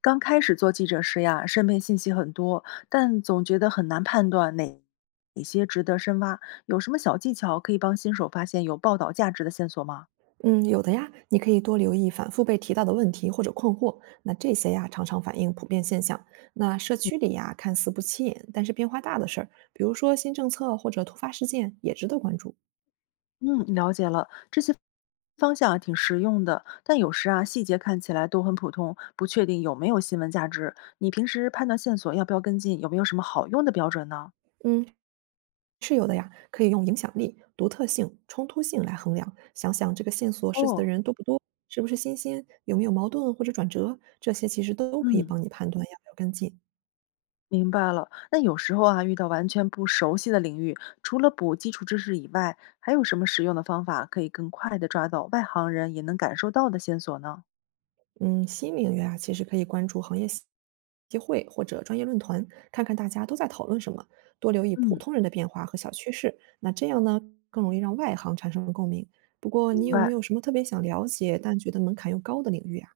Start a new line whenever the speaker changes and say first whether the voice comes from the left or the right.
left: 刚开始做记者时呀，身边信息很多，但总觉得很难判断哪些值得深挖。有什么小技巧可以帮新手发现有报道价值的线索吗？
right: 嗯，有的呀，你可以多留意反复被提到的问题或者困惑，那这些呀常常反映普遍现象。那社区里呀看似不起眼，但是变化大的事儿，比如说新政策或者突发事件，也值得关注。
left: 嗯，了解了，这些方向啊挺实用的，但有时啊细节看起来都很普通，不确定有没有新闻价值。你平时判断线索要不要跟进，有没有什么好用的标准呢？
right: 嗯，是有的呀，可以用影响力、独特性、冲突性来衡量，想想这个线索涉及的
left: 哦，
right: 人多不多，是不是新鲜，有没有矛盾或者转折，这些其实都可以
left: 嗯。
right: 帮你判断要不要跟进。
left: 明白了。那有时候啊，遇到完全不熟悉的领域，除了补基础知识以外，还有什么实用的方法可以更快地抓到外行人也能感受到的线索呢？
right: 嗯，新领域啊，其实可以关注行业协会或者专业论坛，看看大家都在讨论什么，多留意普
left: 嗯，
right: 通人的变化和小趋势。那这样呢，更容易让外行产生共鸣。不过，你
left: 明
right: 有没
left: 白。
right: 有什么特别想了解但觉得门槛又高的领域啊？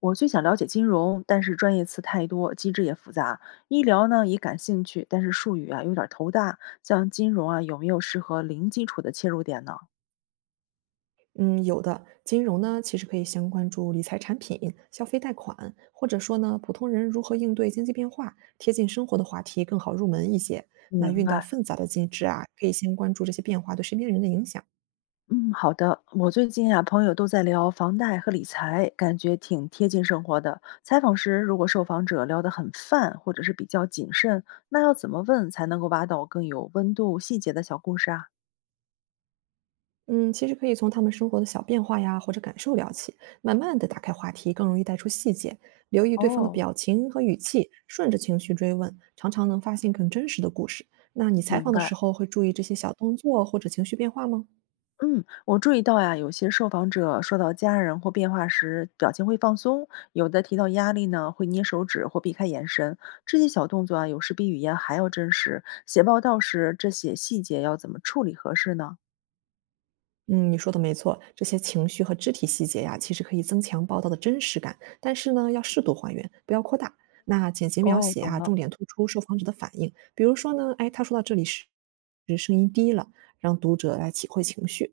left: 我最想了解金融，但是专业词太多，机制也复杂。医疗呢也感兴趣，但是术语啊有点儿头大。像金融啊，有没有适合零基础的切入点呢？
right: 嗯，有的，金融呢，其实可以先关注理财产品、消费贷款，或者说呢，普通人如何应对经济变化，贴近生活的话题更好入门一些。
left: 明
right: 那运到
left: 白。
right: 纷杂的金枝啊，可以先关注这些变化对身边人的影响。
left: 嗯，好的。我最近啊，朋友都在聊房贷和理财，感觉挺贴近生活的。采访时，如果受访者聊得很泛，或者是比较谨慎，那要怎么问才能够挖到更有温度、细节的小故事啊？
right: 嗯，其实可以从他们生活的小变化呀，或者感受聊起，慢慢的打开话题，更容易带出细节。留意对方的
left: 哦，
right: 表情和语气，顺着情绪追问，常常能发现更真实的故事。那你采
left: 明
right: 访的
left: 白。
right: 时候会注意这些小动作或者情绪变化吗？
left: 嗯，我注意到呀，有些受访者说到家人或变化时，表情会放松；有的提到压力呢，会捏手指或避开眼神。这些小动作啊，有时比语言还要真实。写报道时，这些细节要怎么处理合适呢？
right: 嗯，你说的没错，这些情绪和肢体细节呀，其实可以增强报道的真实感，但是呢，要适度还原，不要扩大。那简洁描
left: 哦，
right: 写
left: 懂
right: 啊，
left: 了。
right: 重点突出受访者的反应，比如说呢，哎，他说到这里时，声音低了，让读者来体会情绪。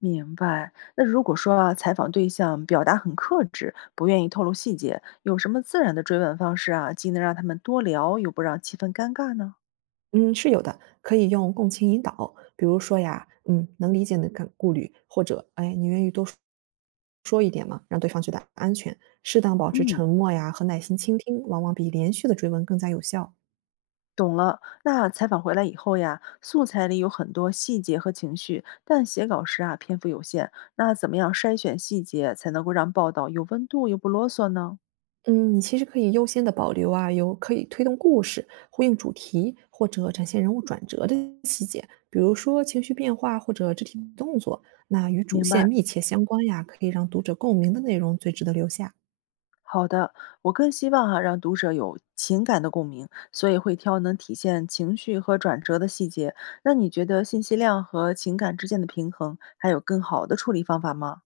left: 明白。那如果说啊，采访对象表达很克制，不愿意透露细节，有什么自然的追问方式啊，既能让他们多聊，又不让气氛尴尬呢？
right: 嗯，是有的，可以用共情引导，比如说呀，嗯，能理解你的感顾虑，或者，哎，你愿意多说一点吗？让对方觉得安全。适当保持
left: 嗯，
right: 沉默呀和耐心倾听，往往比连续的追问更加有效。
left: 懂了。那采访回来以后呀，素材里有很多细节和情绪，但写稿时啊，篇幅有限，那怎么样筛选细节才能够让报道有温度又不啰嗦呢？
right: 嗯，你其实可以优先的保留啊，有可以推动故事、呼应主题或者展现人物转折的细节，比如说情绪变化或者肢体动作，那与主
left: 明
right: 线
left: 白。
right: 密切相关呀，可以让读者共鸣的内容最值得留下。
left: 好的，我更希望哈让读者有情感的共鸣，所以会挑能体现情绪和转折的细节。那你觉得信息量和情感之间的平衡，还有更好的处理方法吗？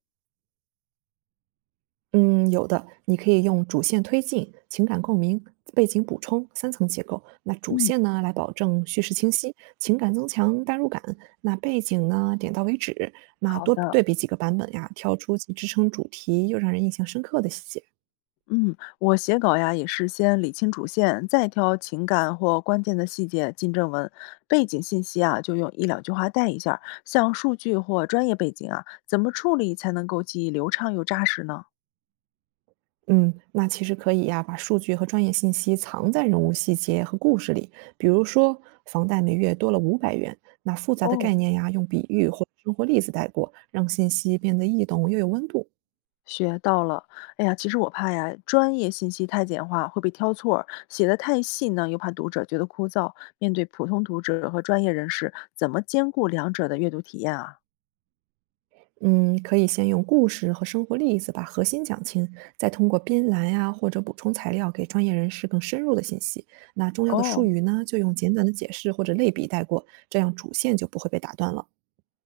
right: 嗯，有的，你可以用主线推进、情感共鸣、背景补充三层结构。那主
left: 嗯，
right: 线呢，来保证叙事清晰，情感增强代入感；那背景呢，点到为止。那
left: 好
right: 多
left: 的。
right: 对比几个版本呀，挑出既支撑主题又让人印象深刻的细节。
left: 嗯，我写稿呀也是先理清主线，再挑情感或关键的细节进正文，背景信息啊就用一两句话带一下儿像数据或专业背景啊，怎么处理才能够既流畅又扎实呢？
right: 嗯，那其实可以呀，把数据和专业信息藏在人物细节和故事里。比如说，房贷每月多了500元，那复杂的概
left: 哦，
right: 念呀，用比喻或生活例子带过，让信息变得易懂又有温度。
left: 学到了，哎呀，其实我怕呀，专业信息太简化会被挑错儿，写的太细呢，又怕读者觉得枯燥。面对普通读者和专业人士，怎么兼顾两者的阅读体验啊？
right: 嗯，可以先用故事和生活例子把核心讲清，再通过编栏呀、或者补充材料给专业人士更深入的信息。那重要的术
left: 哦，
right: 语呢，就用简短的解释或者类比带过，这样主线就不会被打断了。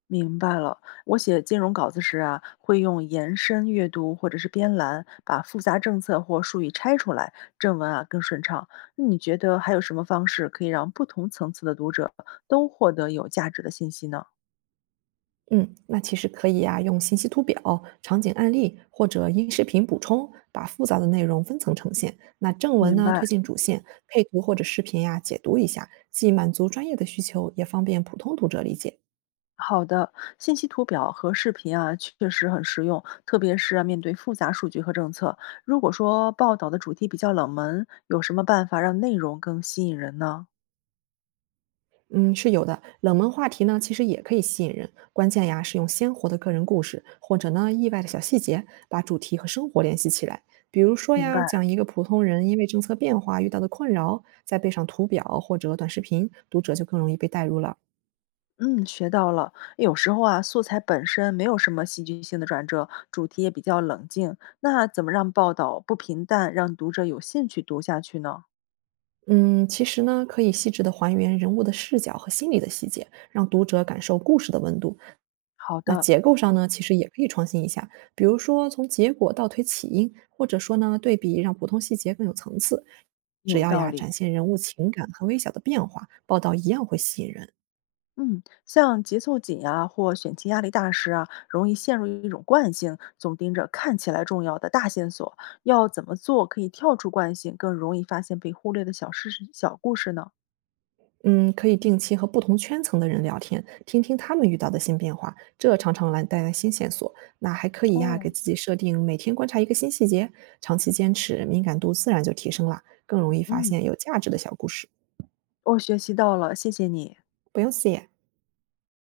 left: 明白了。我写金融稿子时啊，会用延伸阅读或者是编栏，把复杂政策或术语拆出来，正文啊更顺畅。那你觉得还有什么方式可以让不同层次的读者都获得有价值的信息呢？
right: 嗯，那其实可以呀、用信息图表、场景案例或者音视频补充，把复杂的内容分层呈现。那正文
left: 明
right: 呢，
left: 白。
right: 推进主线，配图或者视频呀、解读一下，既满足专业的需求，也方便普通读者理解。
left: 好的，信息图表和视频啊，确实很实用，特别是啊面对复杂数据和政策。如果说报道的主题比较冷门，有什么办法让内容更吸引人呢？
right: 嗯，是有的。冷门话题呢，其实也可以吸引人。关键呀，是用鲜活的个人故事，或者呢意外的小细节，把主题和生活联系起来。比如说
left: 明
right: 呀，
left: 白，
right: 讲一个普通人因为政策变化遇到的困扰，再配上图表或者短视频，读者就更容易被带入了。
left: 嗯，学到了。有时候啊，素材本身没有什么戏剧性的转折，主题也比较冷静，那怎么让报道不平淡，让读者有兴趣读下去呢？
right: 嗯，其实呢，可以细致的还原人物的视角和心理的细节，让读者感受故事的温度。
left: 好
right: 那
left: 的，
right: 结构上呢，其实也可以创新一下，比如说从结果倒推起因，或者说呢对比，让普通细节更有层次。只
left: 有
right: 要
left: 道
right: 呀
left: 理。
right: 展现人物情感和微小的变化，报道一样会吸引人。
left: 嗯，像节奏紧啊或选题压力大时啊，容易陷入一种惯性，总盯着看起来重要的大线索。要怎么做可以跳出惯性，更容易发现被忽略的小事、小故事呢？
right: 嗯，可以定期和不同圈层的人聊天，听听他们遇到的新变化，这常常来带来新线索。那还可以呀，给
left: 哦，
right: 自己设定每天观察一个新细节，长期坚持，敏感度自然就提升了，更容易发
left: 嗯，
right: 现有价值的小故事。
left: 我学习到了，谢谢你。
right: 不用谢。